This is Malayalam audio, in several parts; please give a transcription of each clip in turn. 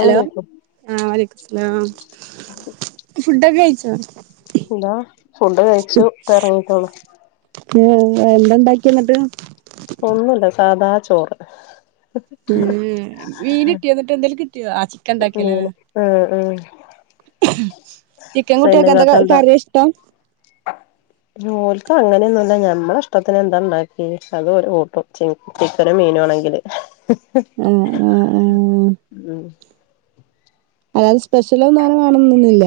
ഹലോ ആഹ് വലേക്കുസലാം ഫുഡൊക്കെ കഴിച് ച്ചോ എന്താ ഫുഡ്‌ കഴിച്ചു ഇപ്പോ ഇറങ്ങിട്ടെള്ളൂ ഉം എന്താ ണ്ടാക്കിയെ ന്നിട്ട് ഒന്നുവില്ല സാധാ ചോർ ഉം മീനിട്ടിയ എന്നിട്ട് എന്തേലും കി ആഹ് ആഹ് ചിക്കൻ കുട്ടിയൊക്കെ എന്തൊക്ക കാര്യ ഇഷ്ടം ഓല്ക്ക് അങ്ങനെയൊന്നുംല്ല നമ്മളെ ഇഷ്ടത്തിന് എന്താ ഉണ്ടാക്കി അത് ഓല് കൂട്ടും ചിക്കനും മീനും ആണെങ്കില് ഉം ഉം ഉം അല്ലതെ സ്പെഷ്യല് ഒന്നും അങ്ങനെ വേണോന്ന്ഒന്നുല്ല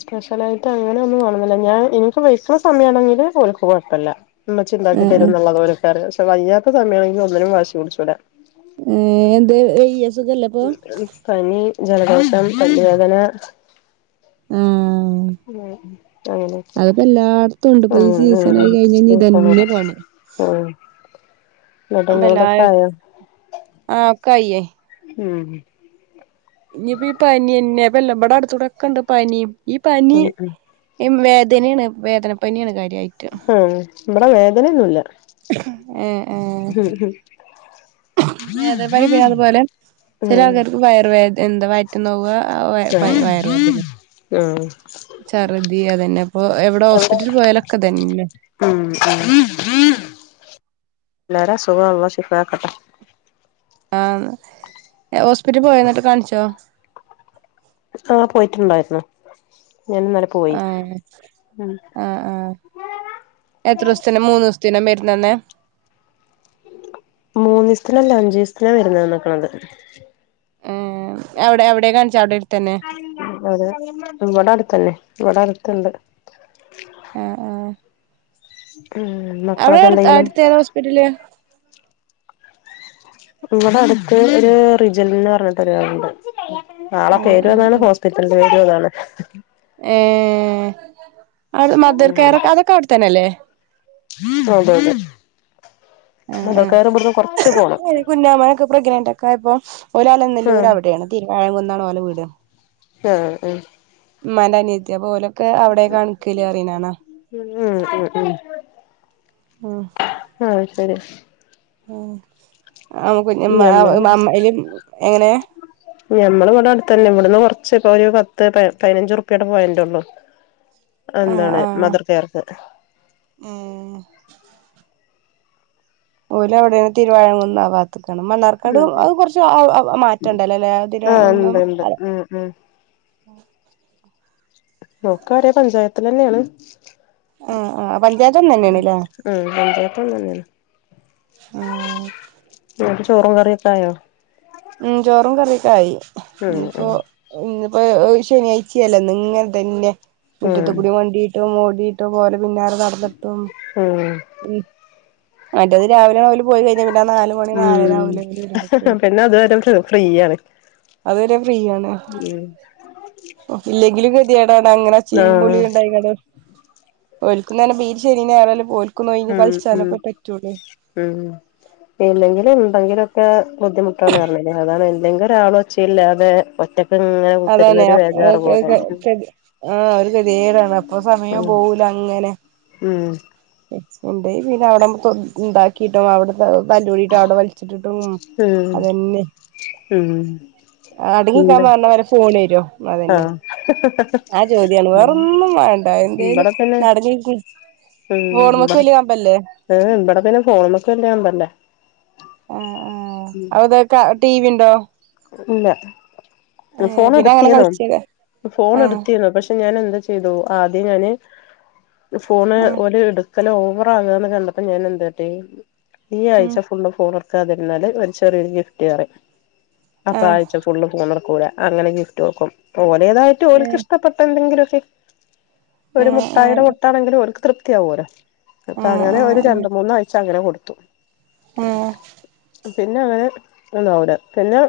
സ്പെഷ്യല് ആയിട്ട് അങ്ങനെ ഒന്നും വേണോന്നില്ല ഞാൻ എനിക്ക് [unintelligible] സമയ ആണെങ്കില് ഓല്ക്ക് കൊഴപ്പല്ല ഉമ്മച്ചി ആ ഉണ്ടാക്കി ആ തരുന്നു എന്നുള്ളത് ഒര്ക്ക് അറിയാം വയ്യാത്ത സമയണെങ്കിൽ ഒന്നിനും വാശി പിടിച്ചുല്ല ഏഹ് ഏത് വെ ഉം ഉം പനി ജലദോഷം പല്ലുവേദന ആഹ് ഉം അങ്ങനെയെക്കെ എല്ലായിടത്തും ഉണ്ട് ഇപ്പൊ ഉം ഈ ഉം സീസൺ ആയി ഉം കഴിഞ്ഞ ഇതന്നെ സീസണല്ലേ ഉം [unintelligible] ആഹ് ഒക്കെ ആയി ഉം ഇനിയിപ്പ ഈ പനിന്ന ഇപ്പോല്ല ഇവിടെ അടുത്തൂടെ ഒക്കെ ഉണ്ട് പനി ഈ പനി ഉം ഇമ് വേദ് ദെനേണ് വേദനപ്പനിയണ് കാ ആം മ്പടെ വേദനെന്നുല്ല ഹ് ഹ് വേത പനി പിന്നെ അതുപോലെ ഉം ചെല ഉം ആൾക്കാര്ക്ക് വയറ് വേ എന്ത വയറ്റ്‌ ന്നോവാ ആ വയ് പ ആഹ് വയ്റ് വേദനെ ചർദ്ധി അതന്നെ ഇപ്പൊ എവിടെ ഹോസ്പിറ്റലിൽ പോയാലൊക്കെ തന്നെ എന്തേ ല്ലാര അസുഖവു അള്ള ഷിഫാക്കട്ടെ ആഹ് ഓസ്പിറ്റ പോയ ന്ന്ട്ട് കാൺച്ചോ ആഹ് പോയിറ്റ്ണ്ടാര്ന്നു ആഹ് ആ ആ എത്രോസ്ഥിന് മൂന്ന് സ് ദിനം വരുന്നന്നെ മൂന്നിസ്ത്തിനല്ല അഞ്ചിസ്തിന വെരുന്ന ന്ക്ക്‌ണത് ഏ എവ്ടെ എവിടേ കാൺച്ച അവിടെ തന്നെ അതെ ഇവട അട്ത്തെന്നെ. ഇവ്ട അടുത്ത്ണ്ട്. ആ ആ ഉം അവ്ടെ മക്കളൊക്കെ എന്ത് ട്ത്ത് ചെയ്യണ് അട്ത്തേതാ ഹോസ്പിറ്റല് ഇവ്വ്ട അടുത്ത് ഒര് റിജൽന്ന് അർഞ്ഞ്ട്ട് ഒരാൾണ്ട്. ആളെ ആ പേരു അതാണ് ഹോസ്പിറ്റൽന്റെ പേരു അതാ ണ്. ഏഹ് അട് മതർ ഉം കേയറൊക്കെ അതൊക്ക അവ്ട്ത്തെന്നയല്ലേ? അതെ അതെ ആ മുതൽ ആ. കയർ ഇവിടുന്ന് കൊറച്ച് പോണം കുഞ്ഞാമാനൊക്ക പ്രഗ്നനന്റൊക്ക ആയപ്പോ ഓലാ അലന്നല്ലൂർ ആഹ് അവിടേണ് തിരുവാഴംങ്കുന്നാണ് ഓല വീട് ആഹ് ആ മ്മാന്റെ അനത്ത്യാേ അപ്പോലോ ക്കെ അവ്ടെ കാൺക്കല് അറീണാണ ഉം ഉം ഉം ആഹ് ശരി ആഹ് ആം കുഞ്ഞിമ്മ ഞമ്മള് [unintelligible] എങ്ങെനേ ഞമ്മൾ ഇവിടെ അടുത്തന്നെ ഇവട്ന്ന് കൊറച്ച് ഇപ്പൊ ഒരു പത്ത് പ പതിനഞ്ചു റുപ്പ്യടെ പോയന്റാെള്ളു ആ എന്താണ് ആ മദർ കെയർക്ക് ഏ ഓലാവ്ടെയാണ് തിരുവാഴകുന്ന് ആ ഭാ ക്കണം മണ്ണാർക്കാട് ഉം ഉം അത് കുറച്ച് മാറ്റം ഇണ്ടല്ലോല്ലെ ആഹ് ഉണ്ട് തിരുവാകുന്നും ഉണ്ട് അ ഉം ഉം നോക്കാണെ പഞ്ചായത്തിന്നെയാണ് ആ ആ പഞ്ചായത്ത് ഒന്നന്നേണ്ണല്ലേ ഉം പഞ്ചായത്ത് ഒന്ന് തന്നെയാണ് ആഹ് എന്നിട്ട് ചോറും കറിയൊക്കായോ ഉം ചോറും കറിയൊക്ക ആയി ഉം ഇനിപ്പോ ഉം ഇന്ന് അപ്പ ശനിയാഴ്ചയല്ലോ നിങ്ങൾ തന്നെ വീട്ടത്ത് ഉം കൂടി വണ്ടിട്ട് മോ വീട്ട് പോലെ പിന്നാർ നടന്നിട്ടും ഉം ഉം അന്റെ അത് രാവിലെ മുതല് പോയി കഴിഞ്ഞ ഉം പിന്നെ അതുവരെ ഫ്രീ ഫ്രീയാണ് അതുവരെ ഫ്രീ ആണ് ഉം ഇല്ലങ്കിലും കെ ട്ടാ അങ്ങനെ ആഹ് ചീങ്ങുംബിളിയുണ്ടായിക്കാണ്ട് ബോൽക്കുന്നന്നെ ബീര് ശനിയുംഞായറു അല്ലു ബോൽ ഉം ഉം ഉം ഇല്ലകിൽ എന്തങ്കിലും ഒ ക്ക ബുദ്ധിമുട്ടാണ് പറഞ്ഞില്ലേ അതാണ് ഭയങ്കരാളോഒച്ചയില്ലാതെ ഒറ്റക് അതെല്ലേ അപ് [unintelligible] ആ ഒരു കതികെടാണ് അപ്പൊ സമയം ഉം പോവൂല അങ്ങനെ ഉം ഉണ്ട് പിന്നെ അവിടെ നമുക്ക് ഉണ്ടാക്കിട്ടും അവിടെ താല്ലൂടീട്ടും അവിടെ വലിച്ചിട്ടിട്ടും ഉം അതന്നെ. ഉം അടങ്ങിക്കാൻ പറഞ്ഞ പറയും ഫോണ് യോ ആ ആ ചോദ്യാണ് വേറൊന്നും വേണ്ട എന്തേലും ഇവിടെ പിന്നെ നടഞീക്ക് ഉം ഫോണുമ്മക്ക് ഇവിടെ വല്യ കമ്പയില്ലേ മല്ല ആ ആ ഔതോക്ക ടീവി ഇണ്ടോ? ഇല്ല റിഫോൺ പിന്നെ അങ്ങനെ എടുത്തിന്നോ കളിച്ചത് ഫോൺ ആഹ് എടുത്തീന്നു പഷേ ഞാൻ എന്തു ചെയ്തു ആദ്യ ഞാന് ഫോണ് ആഹ് ഓല് എടു ഹലോ ഓവറാകാന്ന് കണ്ടപ്പോ ഞാനെന്ത് കാട്ടി ഈ ഉം ആഴ്ച ഫുള്ള് ഫോണ് എടുക്കാതിരുന്നാല് ഒരു ചെറിയൊരു ഗിഫ്റ്റ് പറയും അപ്പൊ ആഹ് ആഴ്ച ഫുള്ള് ഫോണെ ടുക്കൂല അങ്ങനെ ഗിഫ്റ്റ് വെക്കും ഓൽ വെതായിട്ട് ഓൽക്ക് ഏഹ് ഇഷ്ട്ടപ്പെട്ട എന്തെങ്കിലു ഒ ഒരു ആഹ് മുട്ടായിടെ ആഹ് പൊട്ടാണെങ്കിലും ഓല്ക്ക് തൃപ് ത്തി ആവോലോ ത അങ്ങനെ ആഹ് ഒരു ആഹ് രണ്ടുമൂന്നാഴ്ച അങ്ങനെ കൊടു ത്തും ആഹ് പിന്നെവര് ലോഡ് പിന്നെ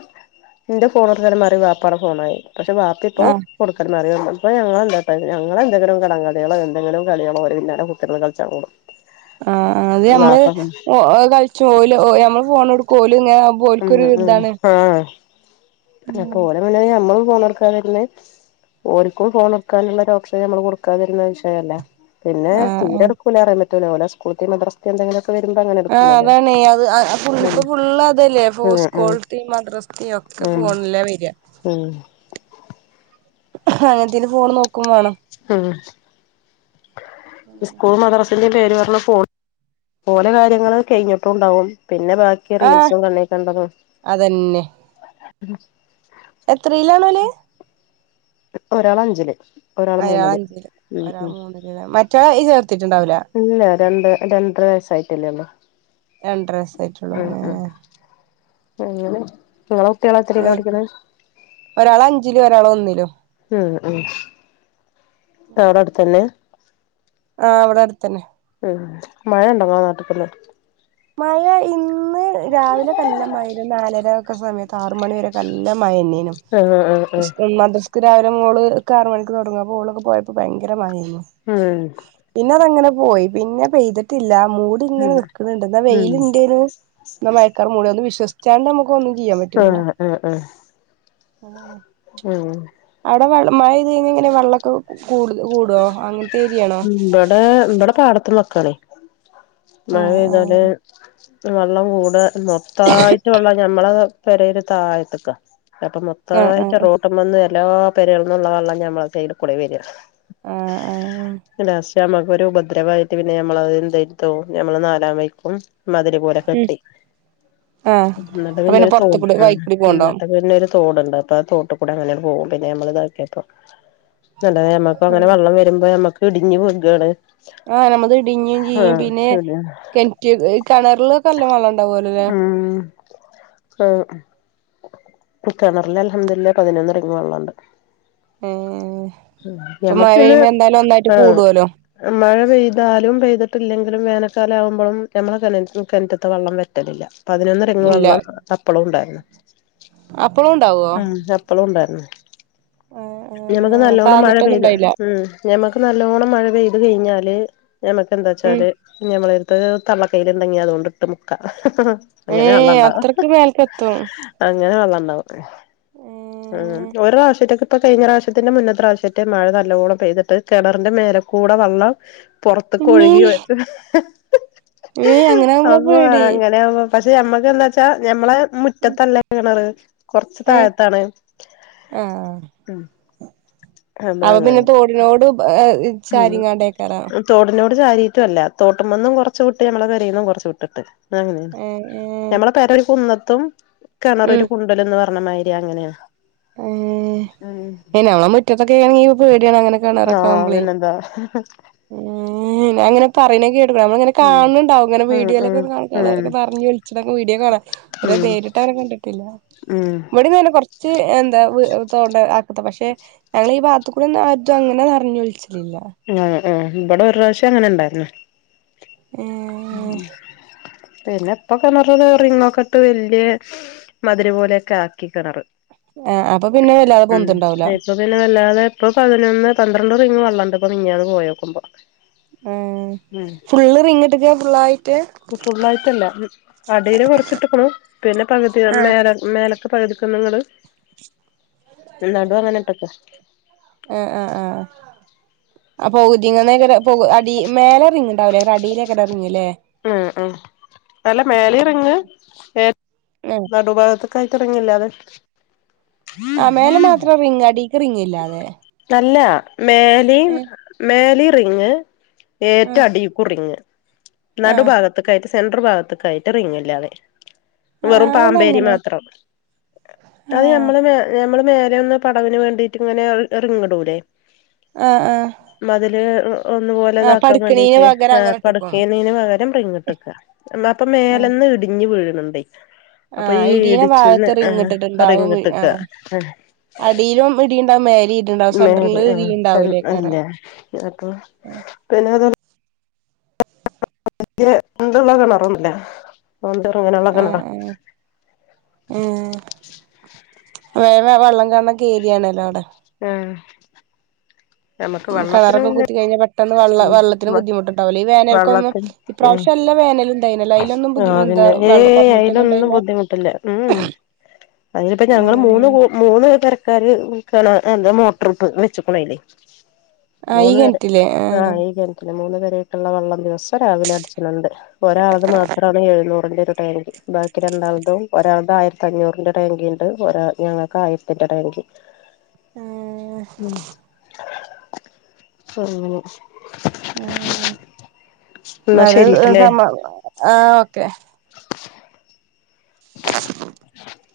എന്റെ ഫോണ് [unintelligible] മാറി ബാപ്പാന്റെ ഫോണായി പഷേ ബാപ്പയിപ്പോ ആഹ് കൊടുക്കല് [unintelligible] പ്പൊ ഞങ്ങളെന്താട്ടാ ഞങ്ങളെന്തെങ്കിലും കടംകഥകളോ എന്തെങ്കിലും കളികളോ ഓരേ പിന്നാലെ കുട്ടികളെ കളിച്ചാൻ കൂടും ആ ആ അതെ മ്മള് വാപ്പ ഓ കഴിച്ച് ഓയില് ഒ നമ്മള് ഫോണെടു ത് ങ്ങനെ ആകുമ്പോ ഓൽക്കൊരു താണ് പ്പോലമ്മലയ മ്മളും ഫോണെടുക്കാതിരുന്നേ ഓൽക്കോ ഫോൺ കൊടുക്കാനുള്ള ഓപ്ഷൻ നമ്മള് കൊടുക്കാതിരുന്ന ശ്യയ്യല്ല പിന്നെ ആ ആ തീരെ എടുക്കൂല റ ത് ലോല സ്കൂളിത്തെ മദ്രസ്ത്തെ [unintelligible] ആഹ്അതാണേ അത് ഉം ഫുള്ള്ക്ക് ഫുള്ള് അ ത് ലെ ഉം സ്കൂൾ ഉം ത്തിം മദ്രസ്ത്തിംഒക്കെ ഉം ഫോണിലാ വര്വ ഉം അങ്ങൻത്തേന് ഫോണ് നോക്കും വേണം ഉം സ്കൂൾ മദ്ര തിന്റെ പേര് പറഞ്ഞ് ഫോൺ ഓലെ കാര്യങ്ങള് കെഴിഞ്ഞിട്ടുണ്ടാവും പിന്നെ ബാക്കി ആ റീൽസും കണ്ണികണ്ടതും എത്രെയിലാണോല് ഒരാള് അഞ്ച്ല് അയാള് അഞ്ച്ല് ഒരാള് മൂന്ന്ല് മറ്റോയെ [unintelligible] യ് ചേർത്തീട്ടുണ്ടാ ഇല്ലേ രണ്ട് രണ്ടര വയസ്സായിട്ടല്ലെ ഒളളു രണ്ടര വയസ്സായ്ട്ടൊള്ളു ഏ അങ്ങനെ ഇങ്ങളെ കുട്ട്യേള് ഏ എത്രീലാ പഠിക്ക്ണെ ഒരാള് അഞ്ചിലും ഒരാള് ഒന്നിലും ഉം ഉം അവ്ടെ അട്ത്തെന്നെ ആഹ് ഇവടെ അട്ത്തന്നെ ഉം മഴണ്ടോ ഇങ്ങളെ നാട്ട്ല് മഴ ഇന്ന് പ്പോ രാവിലെക്കെ നല്ല മഴയായ്ർന്നു നാലര ഒക്കെ സമയ ആറു മണി വരക്കൊ നല്ല മ മഴന്നേനു ആഹ് ആഹ് ആഹ് സ്കൂൾ മദ്ര ക്ക്‌രാവിലെ മോള് ക്കാറുമണിക്ക് തൊട്ങ്ങും ഓളൊക്കെ പോയപ്പോ ഭയങ്കര മഴെനി മ് ഉം ഇന്നതെങ്ങനെ പോയി പിന്നെ പെയ്തിട്ടില്ല മൂടിങ്ങനെ നിക്ക്ണ് ണ്ട് ഉം ഉം വെയ്ല്ണ്ടേന്നു ന്നാ മഴക്കാറ് മൂടി ഒന്ന് വിശ്വസിച്ചാണ്ടമ്മ ആഹ് ആഹ് ആഹ് അഹ് അവ്ടെ മഴ പെയ്തഴിഞ്ഞാൽ ഇങ്ങനെ വെള്ളൊക്കെ കൂട് കൂടോ അങ്ങൻത്തെ ഏരിയാണോ ത്തിന്റെ വക്കാണെ മഴ ആഹ് പെയ്താല് ആഹ് വെള്ളം കൂടാ മൊത്തായിട്ടുകൊള്ളാം നമ്മള് പേരയുടെ തായത്ത്ക്കാ അപ്പോ ആഹ് ആഹ് മൊത്തായിട്ട് റോട്ട്മ്മന്ന് എല്ലാ പേരെകളിന്നുള്ള വെള്ളം നമ്മളെ സൈടുക്കൂടെ വെര ആഹ് ആഹ് [unintelligible] ഞമ്മക്കൊരു ഉപദ്രവായിട്ട് പിന്നെ ഞമ്മളത് എന്തെട്തു ഞമ്മള് നാലാവയിക്കും മതിലു പോലെ കെട്ടി ആഹ് എന്നിട്ട് അപ്പൊ പിന്നെ പിന്നൊരു തോ പൊറത്ത്ക്കൂടി അഹ് വഴിക്കൂടി പോവ്ണ്ടോ എന്നിട്ട് പിന്നൊരു തോടുണ്ട് അപ്പോ ആ തോട്ടുകൂടെ അങ്ങനെ പോകും പിന്നെമ്മളിതാക്കിയപ്പം ന അങ്ങനെ വെള്ളം വരുമ്പോ നമ്മക്ക് ഇടിഞ്ഞ് വികാണ് ആ ഞമ്മൾക്ക് ഇടിഞ്ഞും ചെയ്യും പിന്നെ അതെ കെണറ്റി കിണറിലൊക്കെ നല്ല വെള്ളം ഉണ്ടാവൂലൊല്ലെ ഉം ആഹ് ഇപ്പ കിണറിൽ അല്ഹംദുലില്ലാ പതിനൊന്ന് റിങ് വെള്ളണ്ട് ഏഹ് ഉം ഇപ്പൊ നമ്മക്ക് മഴ പിന്നെ പെയ്യുമ്പോ എന്തായാലും ഒന്നായിട്ട് ഏ കൂടുവല്ലോ മഴ പെയ്താലും പെയ്ത് ന്തില്ലെങ്കിലും വേനൽ കാലം ആവുമ്പോളും നമ്മളെ തലേൽക്ക് കിണറ്റിത്തെ വെള്ളം വറ്റലില്ല പതിനൊന്ന് റിങ് ഇല്ല വെള്ളം അപ്പളും ഇണ്ടാർന്ന് അപ്പളും ഉണ്ടാവോ ഉം എപ്പളും ഉണ്ട് ഏഹ് ഉം ഞമ്മക്ക് ഏഹ് അപ്പ നല്ലോണം മഴ എന്നിട്ടൊന്നും പെയ്ത് ഉണ്ടായില്ല ഉം ഞമ്മക്ക് നല്ലോണം മഴ പെയ്ത് കഴിഞ്ഞാല് ഞമ്മക്ക് എന്താ ഉം വെച്ചാൽ ഇഞ്ഞ് നമ്മള് ക്ക് തള്ള കയിണ്ടെങ്കി അതോ തൊട്ടു മുക്ക അങ്ങനെ ഏഹ് വെള്ളം ഇണ്ടാവ അത്രക്ക് മേൽക്കെത്തും അങ്ങനെ വെള്ളം ഉണ്ടാവും ഏഹ് ഉം ഒരു പ്രാവശ്യൊക്കെ കി ഇപ്പൊ കഴിഞ്ഞ പ്രാവശ്യത്തിൻ്റെ മുന്നത്തെ പ്രാവശ്യേറ്റേ മഴ നല്ലോണം പെയ്തിട്ട് കിണറിൻ്റെ മേലെ കൂടെ വെള്ളം പുറത്ത്ക്ക് ഒഴുകി വന്ന് മ് അങ്ങനെ ആവുമ്പളാ അപ്പ പേടി അങ്ങനെ ആവുമ്പോ പക്ഷെ നമ്മക്ക് എന്താ വെച്ച ഞമ്മളെ മുറ്റത്തന്നെ കിണറ് കുറച്ച് ഏഹ് താഴത്താണ് അപ്പൊ അവപിന്നെ അങ്ങനെ തോടിനോട് ചാരിങ്ങാണ്ടയ്ക്കാരം ചാരിട്ടും അല്ല തൊട്ട്മ്മന്നും കൊർച്ച് വിട്ട് നമ്മളെ പേരെന്നും കൊർച്ച് വിട്ടിട്ട് [unintelligible] ഏഹ് ഏഹ് നമ്മളെ പെരരു കുന്നത് തും ഉം കെണറൊരു കുണ്ടലും ന്ന ർഞ്ഞമാതിരി അങ്ങനാണ് ഉം ഹ് [unintelligible] ട്ട്യാണങ്ങനെ കെണാറൊക്കാവുമ്പളെ പിന്നെന്താ മ് മ് ഞാൻ ഇങ്ങനെ പറിണെ കേ നമ്മളിങ്ങനെ ഉം കാണ് ണ് ണ്ടാകും ഇങ്ങനെ ഉം വീടിയോലക്കെ ഉം ഉം [unintelligible] പർഞ്ഞ് വിൾച്ച വീഡിയോ കാണാൻ ഇവരെ ഉം നേരിട്ട് അവരെ കണ്ടിട്ടില്ല ഉം ഇവിടി ന്നന്നെ കൊർച്ച് എന്താ വ് ത്തോടെ അ അത പക്ഷെ ഞങ്ങള് ഈ ഭാഗത്തു കൂടെ ഒന്ന് അര്തും അങ്ങനെ നർഞ്ഞൊൽച്ച് ലില്ല ആ ഇവിടെ ഒരു പ്രാവശ്യം അങ്ങനെ ഇണ്ടായിര്ന്ന് ഉം ഏഹ് പിന്നെ ഇപ്പ കിണറില് റിങ്ങൊക്കെട്ട് വല്യ മതില് പോലെയൊക്കെ ആക്കി കിണറ് ആ അപ്പൊ പിന്നെ വല്ലാതെ ഉം പൊന്തണ്ടാവൂല ഇപ്പൊ പിന്നെ വല്ലാതെ ഇപ്പൊ പതിനൊന്ന് പന്ത്രണ്ട് റിങ് വെള്ളൊണ്ട് ഇപ്പ മിനിഞ്ഞാന് പോയി നോക്കുമ്പോ മ് ഫുള്ള് റിങ്ങ്ട്ടെക്കാ ഫുള്ളായിട്ട് ഫുള്ള് ആയിട്ടല്ല അടിയില് കുറച്ചിട്ടുള്ളു പിന്നെ പകുതി ആഹ് മേലെ മേലെ പകുതിക്ക് ഒന്നങ്ങട് നടു അങ്ങനെട്ടൊക്കെ ആ ആ ആ അപ്- പകുതി ഇങ്ങനെക്കെ അടി മേലെ റിങ്ണ്ടാവേല്ലാ അടിയിലേക്കെ ഇറങ്ങല്ലേ ഉം ഉം അല്ല മേലെയാ റിങ്ങ് ഏ നടുഭാഗത്തൊക്കായിട്ട് റിങ് ഇല്ലാതെ ആ മേല മാത്രം റിങ്ങ് അടി ക്ക് റിങ്ങില്ലാതെ അല്ല മേലേം ഏഹ് മേലേം റിങ് ഏറ്റ ആഹ് അടിക്കൂ റിങ് നടു ആഹ് ഭാഗത്ക്കായിട്ട് സെൻട്രൽ ഭാഗത്ക്കായിട്ട് റിങ്ല്ലാതെ ആ വെറും പാമ്പേരി അതങ്ങനെ മാത്രം ആ അത് നമ്മള് വെ നമ്മള് വേ രെന്ന് പടവിന് വേണ്ടീട്ട് ങ്ങനെ അഹ് എറ് ങ്ങടുലെ ആ ആ മതില് ഒന്നു പോലെ ആ പഠിക്കണീന് താക്കാംവേണ്ടീട്ട് പകരം ഏ അങ്ങനെ പട് ഇട്ടക്കും എയുന്നെയ്ന് പകരം റിങ്ട്ട്ക്ക മാപ്പം ആ മേലെന്ന് ഇടിഞ് വീയ്‌ണ് ആ ഇട് യ്‌ണ ബാഅത്ത് റിങ്ട്ട്ട്ട്ഉം ആ ആ റിങ്ങിട്ട്ക്കാ അടീലും ഇടിണ്ടാഉം മേലി മേതെ ആ [unintelligible] അപൊ പിനെ [unintelligible] [unintelligible] നെറണ്ട് ലേ ഓന്റെ റു ങ്ങെനെ ള്ള ആ കെണറാ വേഗാ വള്ളം കാൺണ ക്കേരിയാണല്ലോ അവ്ടെ. ആഹ് നമുക്ക് ഉം വെള്ളത്തിന് കെണറൊക്കെ പിന്നെ കുത്തിക്കയിഞ്ഞാ പെ ഉം വെ വേനൽക്കൊന്നും വെള്ളത്തിന് ഉം ഇപ്രാവശ്യം നല്ല വേനല് ഉണ്ടായിനല്ലോ അതിലൊന്നും ആഹ് ബുദ്ധി എന്താ അതന്നെ. വെള്ളം ഏയ് കുറഞ്ഞിട്ടൊന്നും അയ്ലൊന്നും ഉണ്ടായില്ല ബുദ്ധിമുട്ട്ല്ല. ഊ ഹും. അയ്ന് പ്പം ആ ഞങ്ങള് മൂന്നു മൂന്നു കൂ പെരക്കാര് ക്കാണ് എന്താ മോട്ടുറുട്ടു വെച്ച് ക്കുണുയ്‌ലേ [unintelligible] [unintelligible] [unintelligible] [unintelligible] [unintelligible] ഉം [unintelligible] [unintelligible] എന്നാ ശരിട്ടല്ലേ [unintelligible] [unintelligible]